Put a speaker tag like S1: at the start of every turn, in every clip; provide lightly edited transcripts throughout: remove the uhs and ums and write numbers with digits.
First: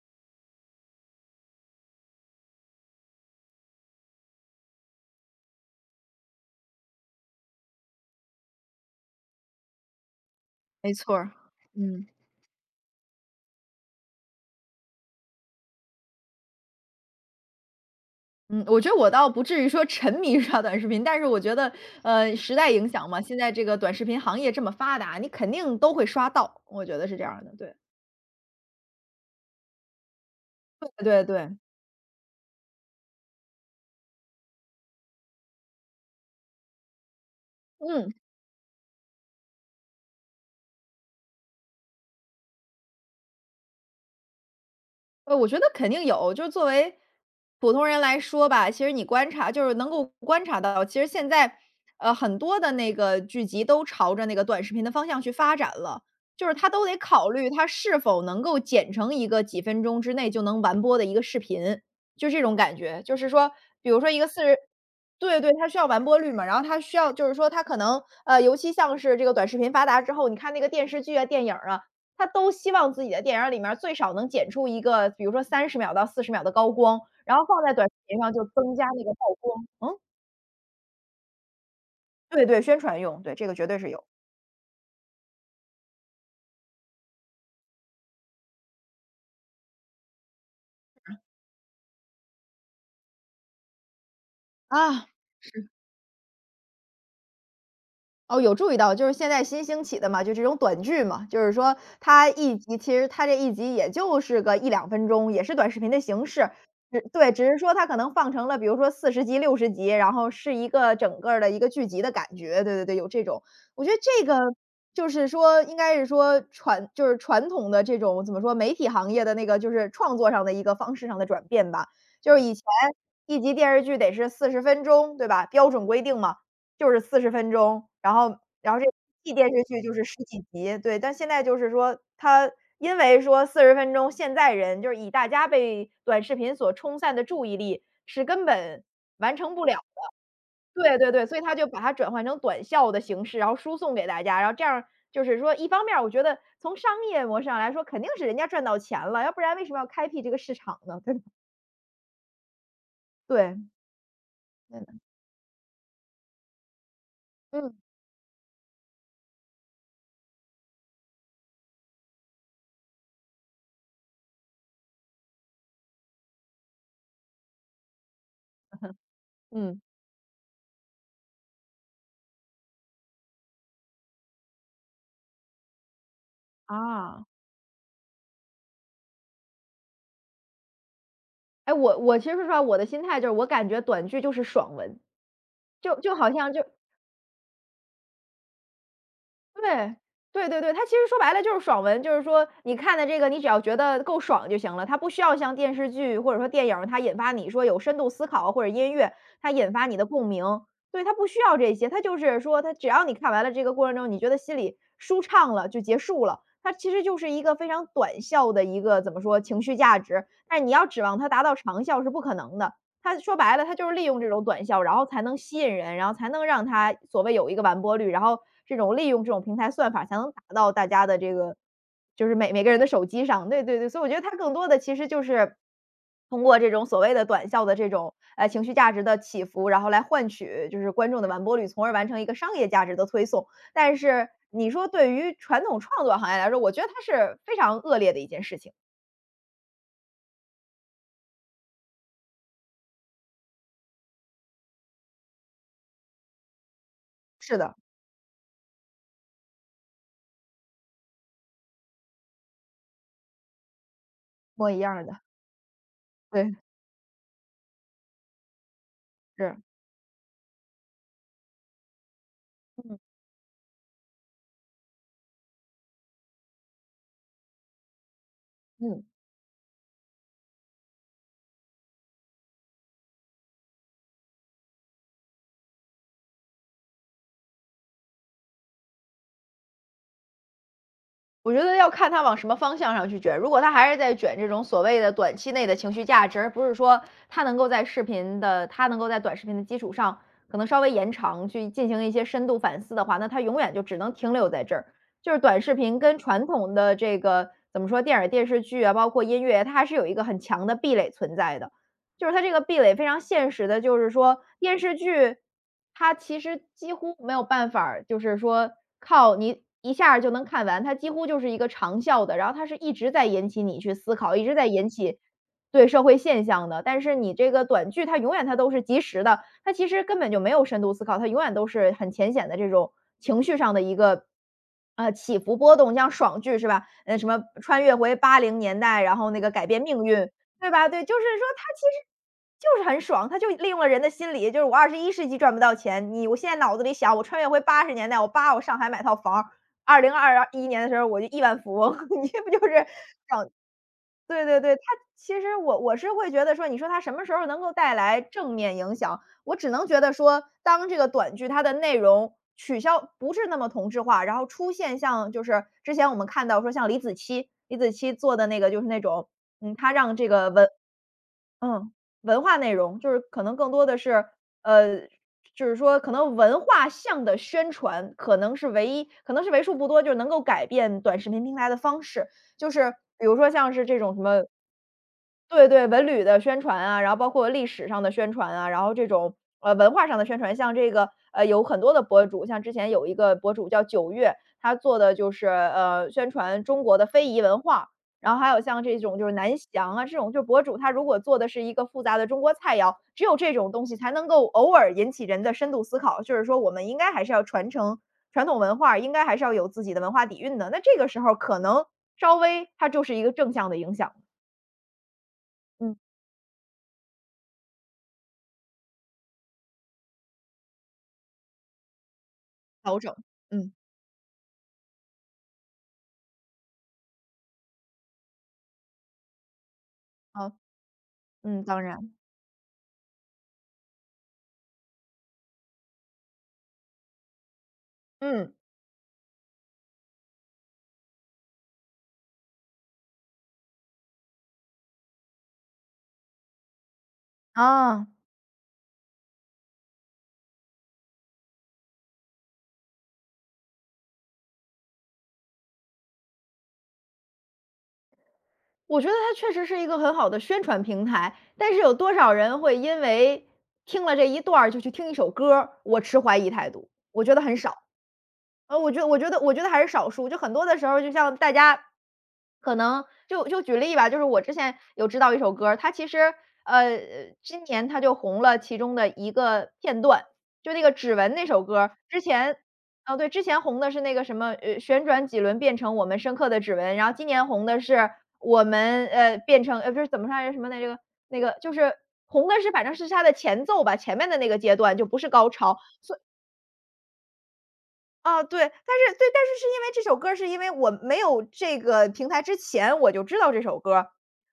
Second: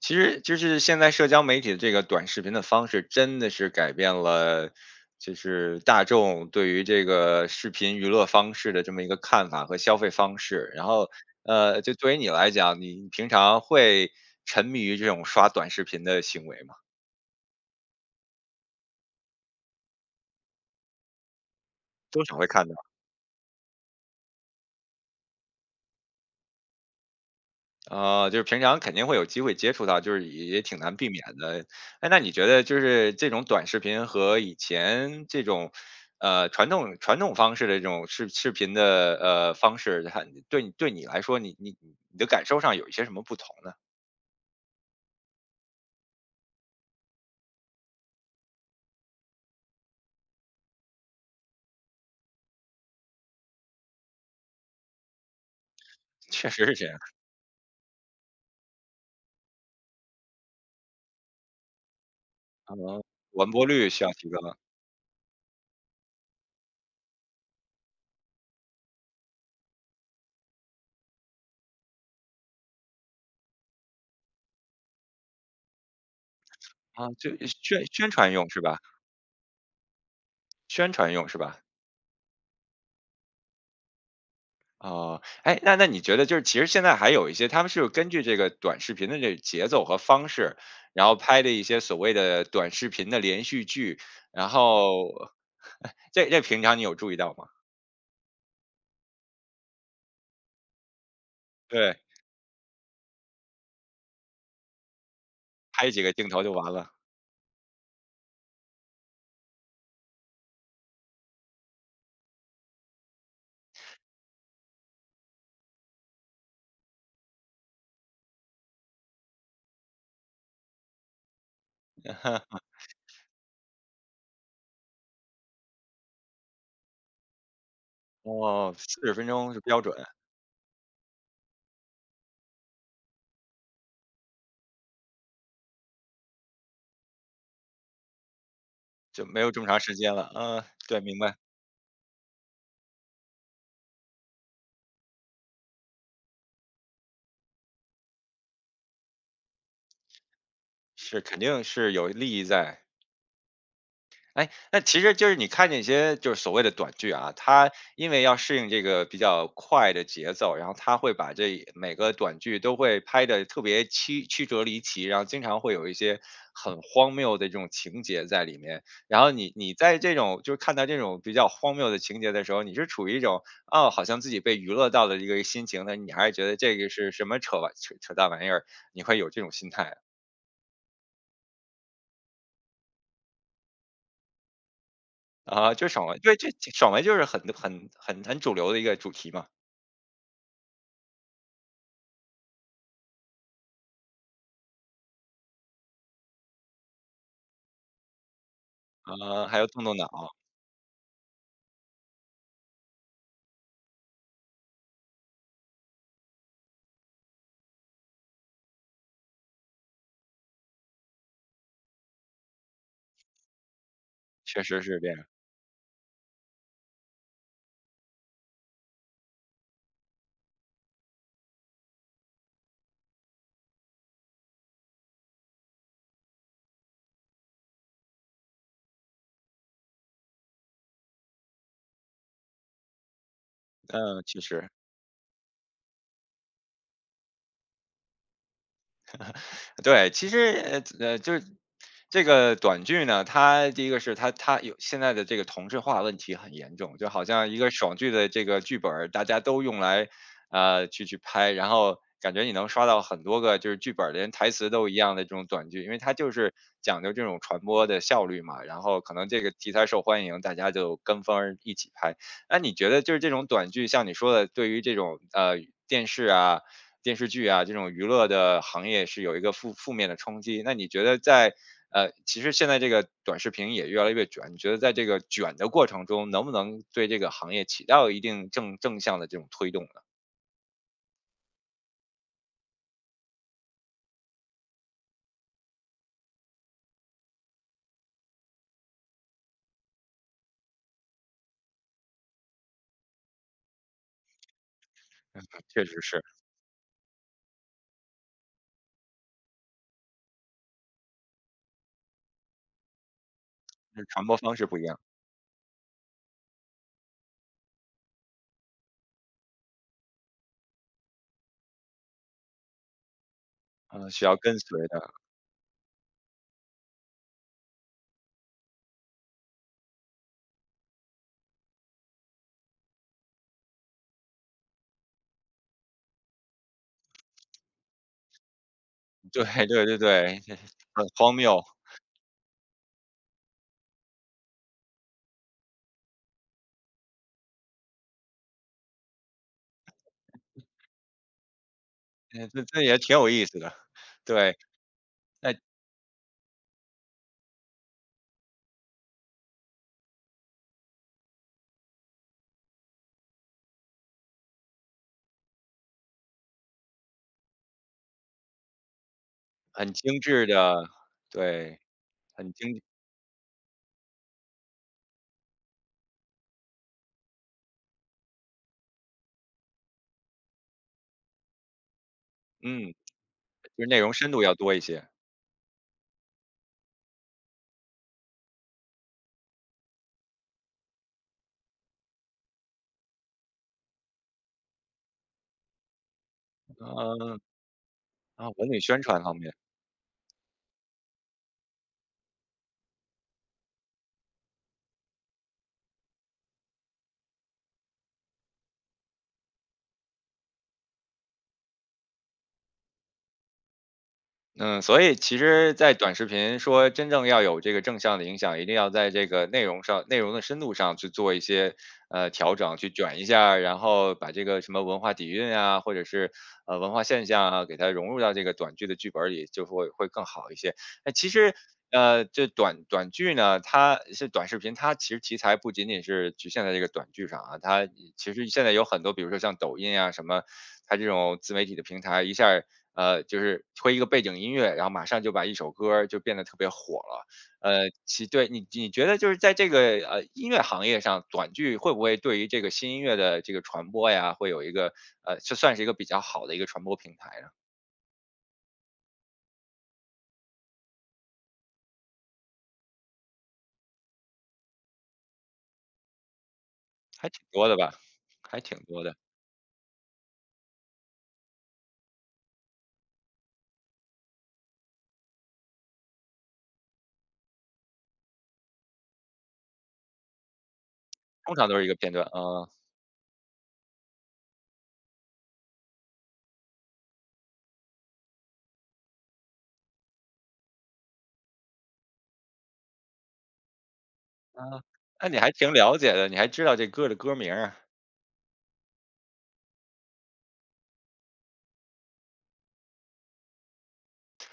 S1: 其实就是现在社交媒体的这个短视频的方式，真的是改变了，就是大众对于这个视频娱乐方式的这么一个看法和消费方式。然
S2: 没
S1: 后，
S2: 错儿，
S1: 就
S2: 嗯
S1: 对于你来讲，你平常会沉迷于这种刷短视频的行为吗？
S2: 嗯，我觉得我倒不至于说沉迷于刷短视频，但是我觉得，
S1: 多少会
S2: 时
S1: 看
S2: 代
S1: 的？
S2: 影响嘛，现在这个短视频行业这么发达，你肯定都会刷到，我觉得是这样的，对，
S1: 啊，就是平常肯定会有机会接触到，就是也挺
S2: 对
S1: 难避免
S2: 对对，
S1: 的。哎，那你觉得就是这种短视频和以前这种，传统方式的这种
S2: 嗯。
S1: 视频的方式，它对你来说，你的感受上有一些什么不同呢？
S2: 我觉得肯定有，就是作为普通人来说吧，其实你观察就是能够观察到，其实现在，很多的那个剧集都朝着那个短视频的方向去发展了，就
S1: 确
S2: 是
S1: 实
S2: 它
S1: 是
S2: 都
S1: 这
S2: 得
S1: 样，
S2: 考虑它是否能够剪成一个几分钟之内就能完播的一个视频，就这种
S1: 啊，
S2: 感觉。就是
S1: 完
S2: 说，
S1: 播率
S2: 比如
S1: 需要
S2: 说一个
S1: 提高
S2: 四十，对对，它需要完播率嘛，然后它需要就是说它可能，尤其像是这个短视频发达之后，你看那个电视剧啊、电影儿啊，他都希望自己的电影儿里面儿最少能剪出一个，比如说30秒到40秒的高光，
S1: 啊，就
S2: 然后放在
S1: 宣
S2: 短视
S1: 宣
S2: 频
S1: 传
S2: 上就
S1: 用是
S2: 增
S1: 吧？
S2: 加那个曝光。嗯，
S1: 宣传用是吧？
S2: 对对，宣传用，对，这个绝对是有。
S1: 哦，哎，那你觉得就是其实现在还有一些，他们是根据这个短视频的这个节奏和方式，然后拍的一些所谓的短视频的连续剧，然
S2: 啊。
S1: 后 这平常你有注意到吗？
S2: 哦，有注意到，就是现在新兴起的嘛，就这种短剧嘛，就是说
S1: 对，
S2: 它一集其实它这一集也就是个一两分钟，也是短视
S1: 拍
S2: 频的
S1: 几个
S2: 形
S1: 镜头就
S2: 式。
S1: 完了。
S2: 只对，只是说它可能放成了比如说40集、60集，然后是一个整个儿的一个剧集的感觉，对对对，有这种。我觉得这个就是说应该是说传就是传统的这种怎么说，媒体行业的那个就是创作上的一个方式上的转变吧。就是以前 一集电视剧得是四十分钟，对吧？标准规定嘛。就是四十分钟，然后
S1: 哦，
S2: 然后这一
S1: 四十分
S2: 季电
S1: 钟是
S2: 视
S1: 标
S2: 剧
S1: 准，
S2: 就是10几集，对。但现在就是说，它因为说四十分钟，现在人就是以大家被短视频所冲散的注意力是根本
S1: 就
S2: 完
S1: 没有
S2: 成
S1: 这
S2: 不
S1: 么
S2: 了。
S1: 长时间了。嗯，
S2: 对
S1: 对，
S2: 对
S1: 明
S2: 对，
S1: 白，
S2: 所以它就把它转换成短效的形式，然后输送给大家。然后这样就是说，一方面儿我觉得从商业模式上来说，肯定是人家赚到钱了，要不然为什么要开辟这个市场呢，对
S1: 是
S2: 吧。
S1: 肯定是有利益在。
S2: 对，
S1: 哎，那
S2: 对的。
S1: 其实就是你看见一些就是所谓的短剧啊，它
S2: 嗯，
S1: 因为要适应这个比较快的节奏，然后它会把这每个短剧都会拍的特别曲曲折离奇，然后经常会有一些很荒谬的这种情节在里面。然后你
S2: 嗯，
S1: 在这种就是看到这种比较荒谬的情节的时候，你是处于一种哦，好像自己被娱乐到的一个心情呢，但你还是觉得这个是
S2: 啊。
S1: 什么扯淡玩意儿，你会有这种心态啊？
S2: 哎，我其实说实话，我的心态就是我感觉短剧就是爽文，
S1: 啊就
S2: 就
S1: 爽
S2: 就
S1: 文，
S2: 好
S1: 对，这
S2: 像就
S1: 这爽文就是很很很很主流的一个主题嘛。
S2: 对，对对对，它其实说白了就是爽文，就是说你看的这个，你只要觉得够爽就行了，它不需要像电视剧或者说电影儿它引发你说有深度思考或者音乐，
S1: 呃，
S2: 它
S1: 还要
S2: 引
S1: 动
S2: 发
S1: 动
S2: 你的
S1: 脑，
S2: 共鸣，对，它不需要这些，它就是说，它只要你看完了这个过程中，你觉得心里舒畅了就结束了。它其实就是一个非常短效的一个怎么说情绪价值，但是你要指望它达到长效是不可能的。他说白了，他就是利用这种
S1: 确
S2: 短
S1: 实
S2: 效，然
S1: 是
S2: 后
S1: 这
S2: 才
S1: 样。
S2: 能吸引人，然后才能让他所谓有一个完播率，然后这种利用这种平台算法才能达到大家的这个就是每个人的手机上。对对对，所以我觉得他更多的其实就是通过这种所谓的短效的这种，情绪价值的起伏，然后来换取就是观众的完播率，从而完成一个商业价值的推送。但
S1: 嗯，
S2: 是
S1: 确实，
S2: 你说对于传统创作行业来说，我觉得它是非常恶劣的一件事情。
S1: 对，其实就是这个短剧呢，它第一个是它有现在的这个同质化问题很严重，就好像
S2: 是
S1: 一个
S2: 的，
S1: 爽剧的这个剧本儿，大家都用来去拍，然后感觉你能刷到很多个就是剧本儿连台
S2: 模
S1: 词
S2: 一
S1: 都
S2: 样
S1: 一
S2: 儿的，
S1: 样的这种短剧，因为它就是
S2: 对，
S1: 讲究这种传播的效率嘛，然后可能这个
S2: 是，
S1: 题材受欢迎，大家就跟风儿一起拍。那你觉得就
S2: 嗯
S1: 是这种短剧，像你说的，对于这种电视啊？电视剧啊这种娱乐的行
S2: 嗯。
S1: 业是有一个负面的冲击。那你觉得在其实现在这个短视频也越来越卷，你觉得在这个卷的过程中，能不能对这个行业起到一定正向的这种推动呢？
S2: 我觉得要看他往什么方向上去卷。如果他还是在卷这种所谓的短期内的情绪价值，而不是说他能够在视频的，他能够在短视频的基础上，可能稍微延长去进行一些深度反思的话，那他永远就只能停留在这儿。就是短视
S1: 确实
S2: 频跟
S1: 是，
S2: 传统的这个怎么说，电影电视剧啊，包括音乐，它还是有一个很强的壁垒存在的。就是它这个壁垒非常现实的，就
S1: 那
S2: 是
S1: 传播
S2: 说
S1: 方式不
S2: 电
S1: 一
S2: 视
S1: 样，
S2: 剧，它其实几乎没有办法儿就是说靠你一下儿就能看完，它几乎就是一个长效的，然后它是一直在引起你去
S1: 嗯，
S2: 思
S1: 需
S2: 考，
S1: 要
S2: 一直
S1: 跟
S2: 在
S1: 随
S2: 引
S1: 的。
S2: 起对社会现象的。但是你这个短剧，它永远它都是及时的，它其实根本就没有深度思考，它永远都是很浅显的这种情绪上的一个。起伏波动，像爽剧是吧？什么穿越回80年代，然后 那
S1: 对
S2: 个改变
S1: 对对
S2: 命运，
S1: 对，
S2: 对吧？对，
S1: 很
S2: 就是
S1: 荒
S2: 说
S1: 谬，
S2: 他其实就是很爽，他就利用了人的心理，就是我21世纪赚不到钱，你我现在脑子里想我穿越回80年代，我扒我上海买套房2021年的时候我就亿万富翁，你这
S1: 嗯
S2: 不就
S1: 这这
S2: 是
S1: 也挺有意思的。
S2: 对
S1: 对，
S2: 对对，他其
S1: 那
S2: 实我是会觉得说，你说他什么时候能够带来正面影响，我只能觉得说，当这个短剧它的内容取消不是那么同质化，然后出现像就是之前我们看到说像李子柒做的那个就是那种，嗯，
S1: 很
S2: 他让
S1: 精
S2: 这
S1: 致
S2: 个文。
S1: 的，对，
S2: 嗯，文
S1: 很
S2: 化内
S1: 精
S2: 容，就是可能更多的是，呃，就是说可能文化向的宣传可能是唯一可能是为数不多，就是能够改变短视频平台的方式。就
S1: 嗯，
S2: 是比如说像
S1: 就
S2: 是
S1: 是
S2: 这
S1: 内容
S2: 种什
S1: 深度
S2: 么
S1: 要多一些。
S2: 对对，文旅的宣传啊，然后包括历史上的宣传啊，然后这种，文化上的宣传，像这个，有很多的博主，像之前有一个博主叫九月，他做的就是，宣传中国的非
S1: 嗯，
S2: 遗文化。然后还
S1: 啊，
S2: 有
S1: 文旅
S2: 像这
S1: 宣
S2: 种
S1: 传
S2: 就是
S1: 方面。
S2: 南翔啊，这种就博主他如果做的是一个复杂的中国菜肴，只有这种东西才能够偶尔引起人的深度思考，就是说我们应该还是要传承传统文化，应该还是要有自己的文化底蕴的。那这个时候可能稍微它就是一个正向的影响，
S1: 嗯，所以其实，在
S2: 嗯。
S1: 短视频说真正要有这个正向的影响，一定要在这个内容上、内容的深度上去做一些调整，去
S2: 调整，
S1: 卷一下
S2: 嗯，
S1: 然后把这个什么文化底蕴啊，或者是文化现象啊，给它融入到这个短剧的剧本里，就会更好
S2: 好，
S1: 一些。哎，其实，
S2: 嗯，当然。
S1: 这短剧呢，它是短视频，它其实题材不仅仅是局限在这个短剧上啊，它其实
S2: 嗯，
S1: 现在有很多，比如说像抖音啊什么，它这种自媒体的平台，一下儿就是推一个背景音乐，然后马上就把一首歌儿就变得特别火了。
S2: 啊，
S1: 其对你觉得就是在这个音乐行业上，短剧会不会对于这个新音乐的这个传播呀，会有一个这算是一个比较好的一个传播平台呢？
S2: 我觉得它确实是一个很好的宣传平台，但是有多少人会因为听了这一段儿就去听一首歌儿，我持怀疑态度，我
S1: 还
S2: 觉
S1: 挺
S2: 得很
S1: 多的
S2: 少。
S1: 吧，还挺多的。
S2: 我觉得还是少数，就很多的时候，就像大家可能就举例吧，就是我之前有知道一首歌儿它其实呃，今年它就红了其中的一个片段，就那个《指纹》那
S1: 通
S2: 首
S1: 常都
S2: 歌
S1: 是一个
S2: 儿
S1: 片
S2: 之
S1: 段，
S2: 前
S1: 啊，
S2: 哦，对，之前红的是那个什么，旋转几轮变成我们深刻的指纹，然后今年红的是我们，变成呃，不是怎么来着，什么来着，那个就是红的是反正是它的前奏吧，前面的那个阶
S1: 啊，
S2: 段就不
S1: 那
S2: 是
S1: 你还
S2: 高
S1: 挺
S2: 潮，
S1: 了解的，你还知道这歌的歌名啊。
S2: 啊，对，但是对，但是是因为这首歌儿是因为我没有这个平台之前我就知道这首歌儿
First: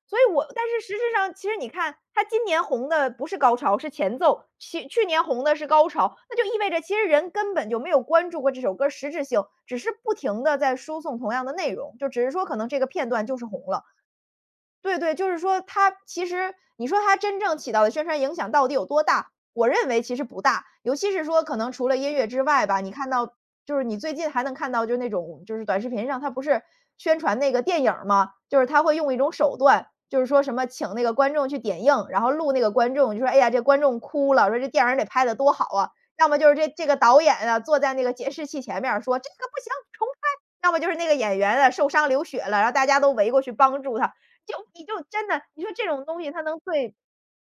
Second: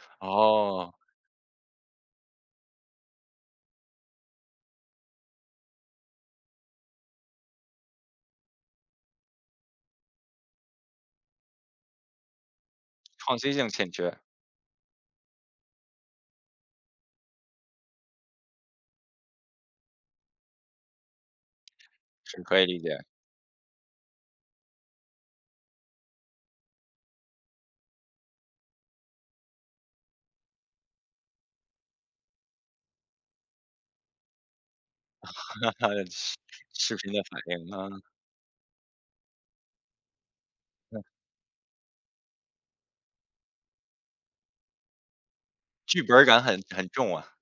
S2: 所以我但是
S1: 哦，
S2: 实质上其实你看它今年红的不是高潮，是前奏，去年红的是高潮，那就意味着其实人根本就没有关注过这首歌儿实质性，只是不停的在输送同样的内容，就只是说可能这个片段就
S1: 创
S2: 是
S1: 新
S2: 红
S1: 性
S2: 了。
S1: 欠缺，
S2: 对对，就是说它其实你说它真正起到的宣传影响到底有多大？我认为其实不大，尤其是说可能除了音乐
S1: 是
S2: 之
S1: 可以
S2: 外
S1: 理
S2: 吧，你
S1: 解，
S2: 看到就是你最近还能看到，就是那种就是短视频上，它不是宣传那个电影儿吗？就是他会用一种手段，就是说什么请那个观众去点映，然后录那个观众，就说哎呀这观众哭了，说这电影儿得拍得多好啊，要
S1: 视
S2: 么就是这这
S1: 视
S2: 个
S1: 频的
S2: 导演
S1: 反
S2: 啊
S1: 应，
S2: 坐
S1: 啊，
S2: 在那个监视器前面儿说这个不行，重拍。要么就是那
S1: 嗯
S2: 个演员啊受伤流血了，然后大家都围过去帮助他，就你就真的，你说这
S1: 剧
S2: 种
S1: 本
S2: 东
S1: 儿
S2: 西
S1: 感
S2: 它
S1: 很
S2: 能
S1: 很
S2: 对
S1: 重啊。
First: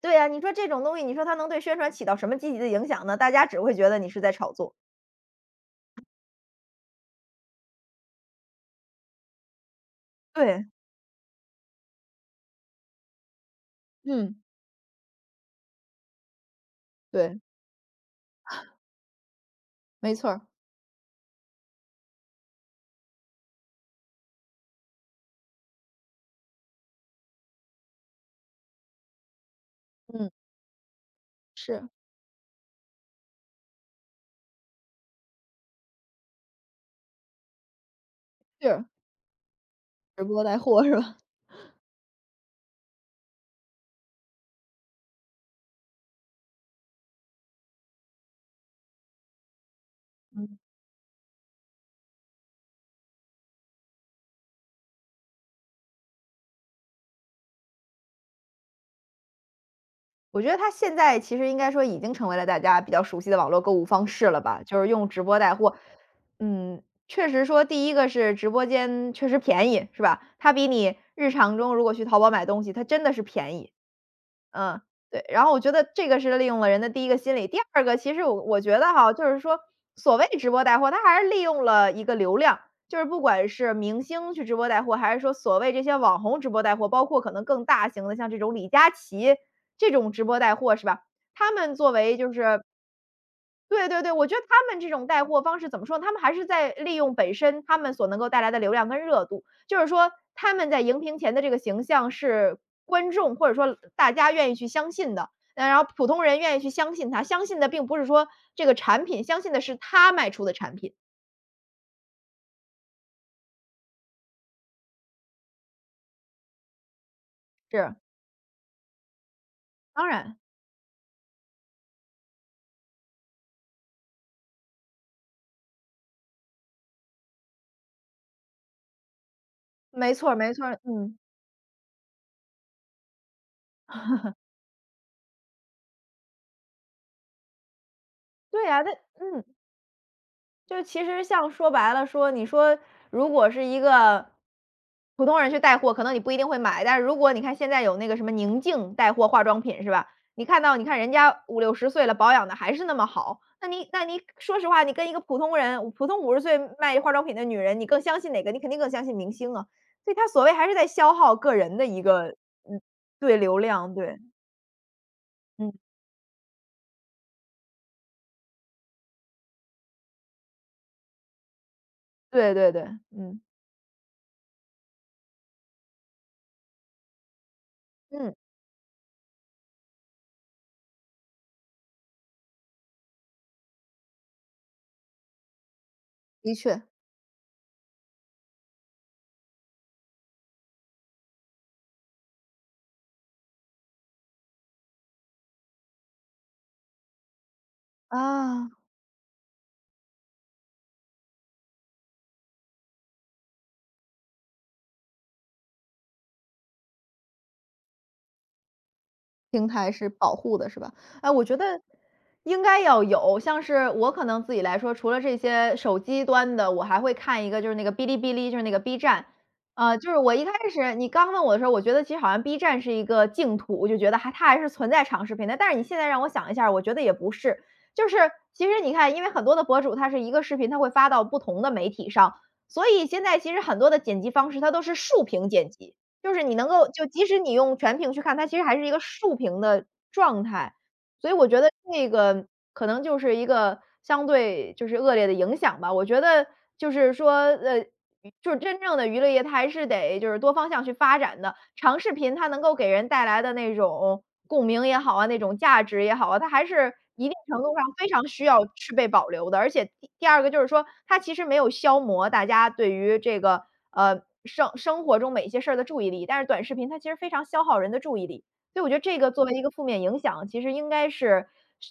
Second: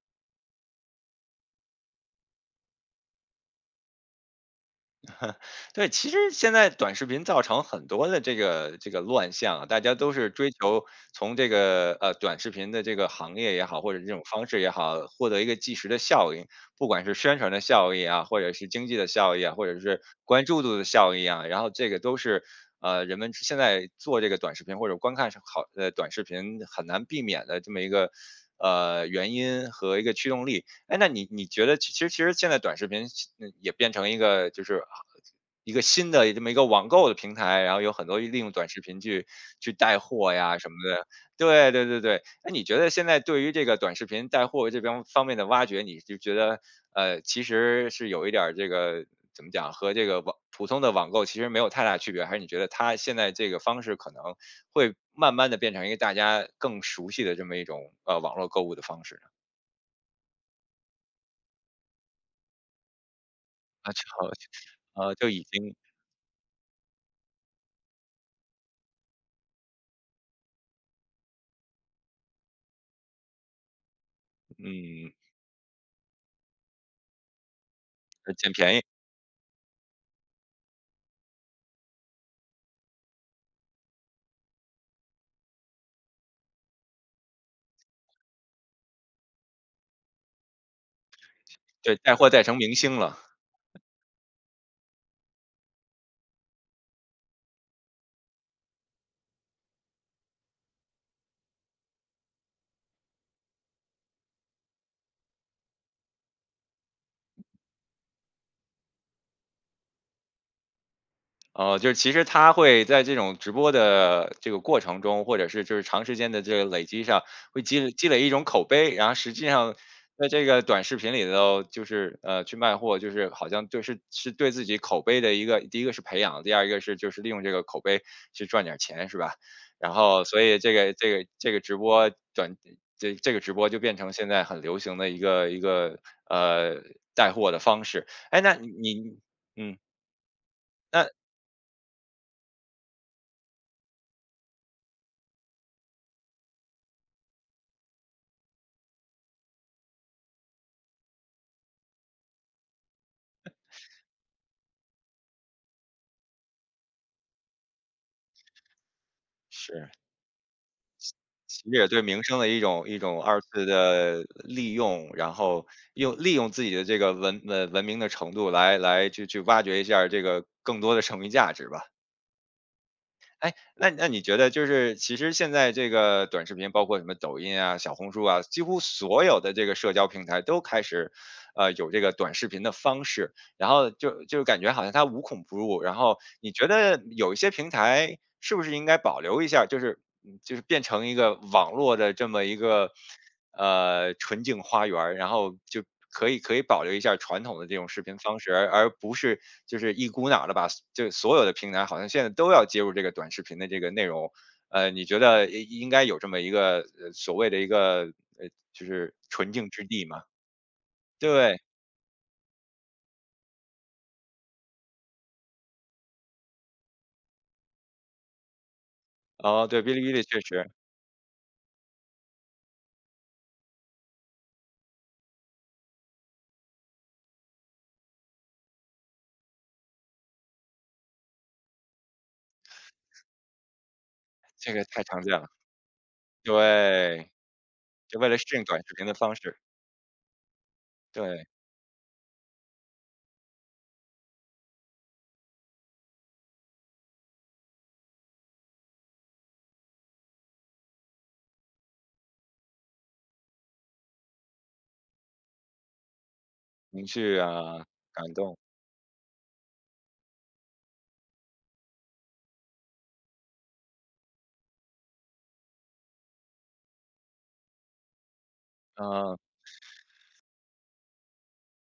S2: 对呀？你说这种东西，你说它能对宣传起到什么积极的影响呢？大家只会觉得你是在炒作。
S1: 对，其实现在短视频造成很多的这个乱象啊，大家都是追
S2: 对，
S1: 求从这个短视频的这个行业也好，或者这种
S2: 嗯，
S1: 方式也好，获得一个即时的效应，不管是宣
S2: 对，
S1: 传的效益啊，或者是经济的效益啊，或者是
S2: 没错儿，
S1: 关注度的效益啊，然后这个都是人们现在做这个短视频或者观看是好短视频很难避免的这么一个。原因和一个驱
S2: 嗯。
S1: 动力，哎，那你觉得
S2: 是，
S1: 其实现在短视频也变成一个就是一个新的这么一个网购的平台，然后有很多利用短视
S2: 是，
S1: 频去带
S2: 直
S1: 货
S2: 播
S1: 呀
S2: 带
S1: 什么
S2: 货是
S1: 的。
S2: 吧？
S1: 对对对对，那你觉得现在对于这个短视频带货这边方面的挖掘，你就觉得其实是有一点儿这个怎么讲，和这个
S2: 嗯，
S1: 普通的网购其实没有太大区别，还是你觉得它现在这个方式可能会慢慢的变成一个大家更熟悉的这么一种网络购物的方式呢？
S2: 我觉得它现在其实应该说已经成为了大家比较熟悉的网络购物
S1: 啊，就
S2: 方式了吧，就是用
S1: 呃
S2: 直
S1: 就
S2: 播
S1: 已
S2: 带
S1: 经
S2: 货。嗯，确实说第一个是直播间确实便宜，是吧？它比你日常中如果去淘宝买东西，它真的是便宜。嗯，
S1: 嗯
S2: 对，然后我觉得这个是利用了人的第一个心理。第二个，其实我
S1: 捡
S2: 我
S1: 便
S2: 觉
S1: 宜，
S2: 得哈，就是说所谓直播带货，它还是利用了一个流量，就是不管是明星去直播带货，还是说所谓这些网红直播带货，包括可能更大型的，像这种李佳琦这种直播带货是吧？他们作
S1: 对，带
S2: 为
S1: 货
S2: 就
S1: 带成
S2: 是
S1: 明星了。
S2: 对对对，我觉得他们这种带货方式怎么说呢他们还是在利用本身他们所能够带来的流量跟热度，就是说他们在荧屏前的这个形象是观众或者说大家愿意去相信的，然后普通人愿意去相信他，相信的并不是说这个产品，相信的是他卖出的产品。
S1: 哦，就是其实他会在这种直播的这个过程中，或者是就是长时间的这个累积上，会积累
S2: 是，
S1: 积累一种口碑，然后实际上
S2: 当
S1: 在
S2: 然，
S1: 这个短视频里头，就是去卖货，就是好像就是是对自己口碑的一个，第一个是培养，第二一个是就是利用这个口碑去赚点钱，是吧？然
S2: 没
S1: 后
S2: 错儿
S1: 所
S2: 没
S1: 以
S2: 错
S1: 这
S2: 儿，
S1: 个这
S2: 嗯，
S1: 个这个直播短这这个直播就变成现在很流行的一个呃带货的方式。哎，那
S2: 对呀，那
S1: 你
S2: 嗯。
S1: 嗯，
S2: 就其实
S1: 那
S2: 像说白了说，你说如果是一个普通人去带货，可能你不一定会买，但是如果你看现在有那个什么宁静带货化妆品是吧？你看到你看人家五六十岁了，保养的还是那么好，那你那你说实话，你跟一个普通人，普通50岁卖化妆品的女人，你更相信哪个？你肯定更相信明星啊。
S1: 是。
S2: 所以他所谓还是在消耗个
S1: 其实
S2: 人的
S1: 也对
S2: 一
S1: 名
S2: 个
S1: 声的一
S2: 嗯，
S1: 种一种
S2: 对，
S1: 二
S2: 流
S1: 次
S2: 量，对，
S1: 的利用，然后
S2: 嗯，
S1: 利用自己的这个文明的程度来来去去挖掘一下儿这个更多的剩余价值吧。
S2: 对对对，嗯，
S1: 那你觉得就是其实现在这个短视频，包括什么抖音啊、小红书
S2: 嗯，
S1: 啊，几乎所有的这个社交平台都开始，有这个短视频的方式。然后就感觉好像它无孔不入。然后你
S2: 的
S1: 觉
S2: 确，
S1: 得有一些平台是不是应该保留一下，就是就是变成一个网络的这么一个纯净花园儿，然后就可以保留一下传统的这种视频方式，而
S2: 啊。
S1: 而不是就是一股脑的把就所有的平台好像现在都要接入这个短视频的这个内容。你觉得应该有这么一个所谓的一个就是纯
S2: 平
S1: 净之
S2: 台
S1: 地
S2: 是
S1: 吗？
S2: 保护的是吧？哎，我觉
S1: 对，
S2: 得应该要有，像是我可能自己来说，除了这些手机端的，我还会看一个就是那个哔哩哔哩，就是那个 B 站。
S1: 哦，对，哔哩
S2: 就
S1: 哔
S2: 是
S1: 哩
S2: 我
S1: 确
S2: 一开
S1: 实
S2: 始你刚问我的时候，我觉得其实好像 B 站是一个净土，我就觉得还它还是存在长视频的。但是你现在让我想一下我觉得也不是，就是其实你看，因为很多的博主他是一个视频，他会发到不同的媒体上，所以现在其实很多的剪辑方式
S1: 这
S2: 它都
S1: 个
S2: 是
S1: 太常
S2: 竖
S1: 见了。
S2: 屏剪辑。就是你能够就即
S1: 对，
S2: 使你用全屏
S1: 就
S2: 去
S1: 为
S2: 看，
S1: 了
S2: 它其
S1: 适
S2: 实
S1: 应
S2: 还
S1: 短
S2: 是一
S1: 视
S2: 个
S1: 频的方
S2: 竖
S1: 式，
S2: 屏的状态，所以
S1: 对，
S2: 我觉得这个可能就是一个相对就是恶劣的影响吧。我觉得就是说，就是真正的娱乐业，它还是得就是多方向去发展的。长视频它能够给人带来的那种共鸣也好啊，那种价值也好啊，它还是
S1: 情
S2: 一定
S1: 绪
S2: 程度
S1: 啊，
S2: 上非常
S1: 感
S2: 需
S1: 动，
S2: 要去被保留的。而且第二个就是说，它其实没有消磨大家对于这个生活中每一些事儿的注意力，但是短视频它其实非常消耗人的注意力。所以我觉得这个
S1: 嗯。
S2: 作为一个负面影响，其实应该是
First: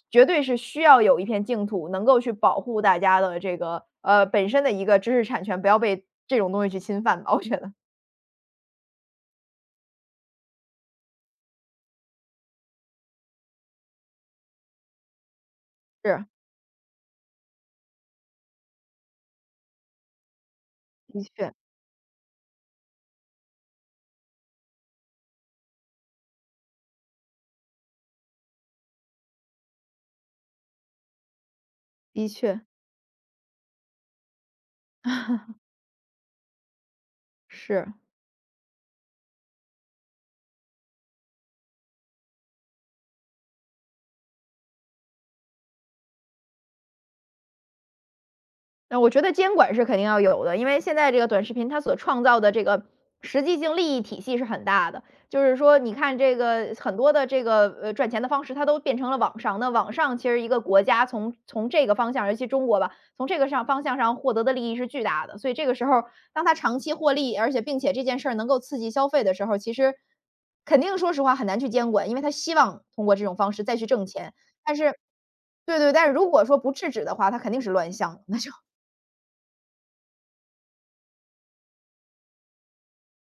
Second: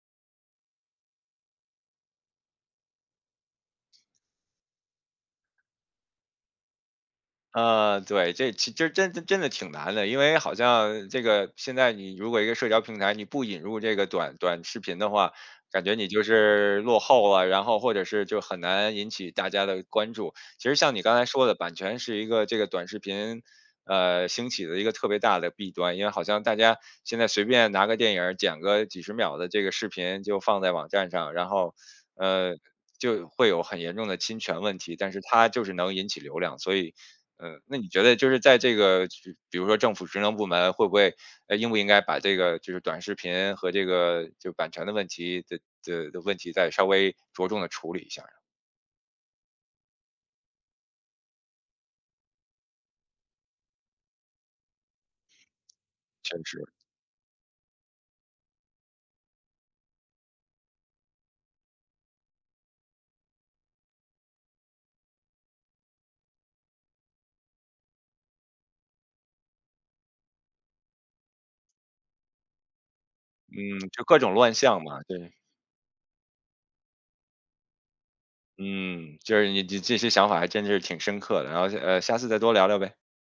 S2: 绝对是需要有一片净土，能够去保护大家的这个，本身的一个知识产权，不要被这种东西去侵犯吧，我觉得。
S1: 对，这其实真真真的挺难的，因为好像这个现在你如果一个社交平台你不引入这个短视频的话，感觉你就
S2: 是，
S1: 是落后了，然后或者是就很难引起大家的关注。其实像你刚
S2: 的
S1: 才说
S2: 确，
S1: 的，版权是一个这个短视频。兴起的一个特别大的弊端，因为好像大家现在随便拿个电影儿剪个几十秒的这个视频就放在网站上，然后，
S2: 的
S1: 呃，
S2: 确，
S1: 就会有很严重的侵权问题，但是它就是能引起流量，所以那你
S2: 是。
S1: 觉得就是在这个，就比如说政府职能部门会不会，应不应该把这个就是短视频和这个就版权的问题再稍微着重的处理一下儿？
S2: 那我觉得监管是肯定要有的，因为现在这个短视频它所创造的这个实际性利益体系是很大的。就是说，你看
S1: 确
S2: 这
S1: 实，
S2: 个很多的这个赚钱的方式，它都变成了网上。那网上其实一个国家从这个方向，尤其中国吧，从这个上方向上获得的利益是巨大的。所以这个时候，当它长期获利，而且并且这件事儿能够刺激消费的时候，其实肯定说实话很难去监管，因为他希望通过这种方式再
S1: 嗯，
S2: 去
S1: 就
S2: 挣
S1: 各种
S2: 钱。
S1: 乱
S2: 但
S1: 象
S2: 是，
S1: 嘛，对，
S2: 对对，但是如果说不制止的话，它肯定是乱象，那就
S1: 嗯，就是你这些想法还真是挺深刻的，然后下次再多聊聊呗。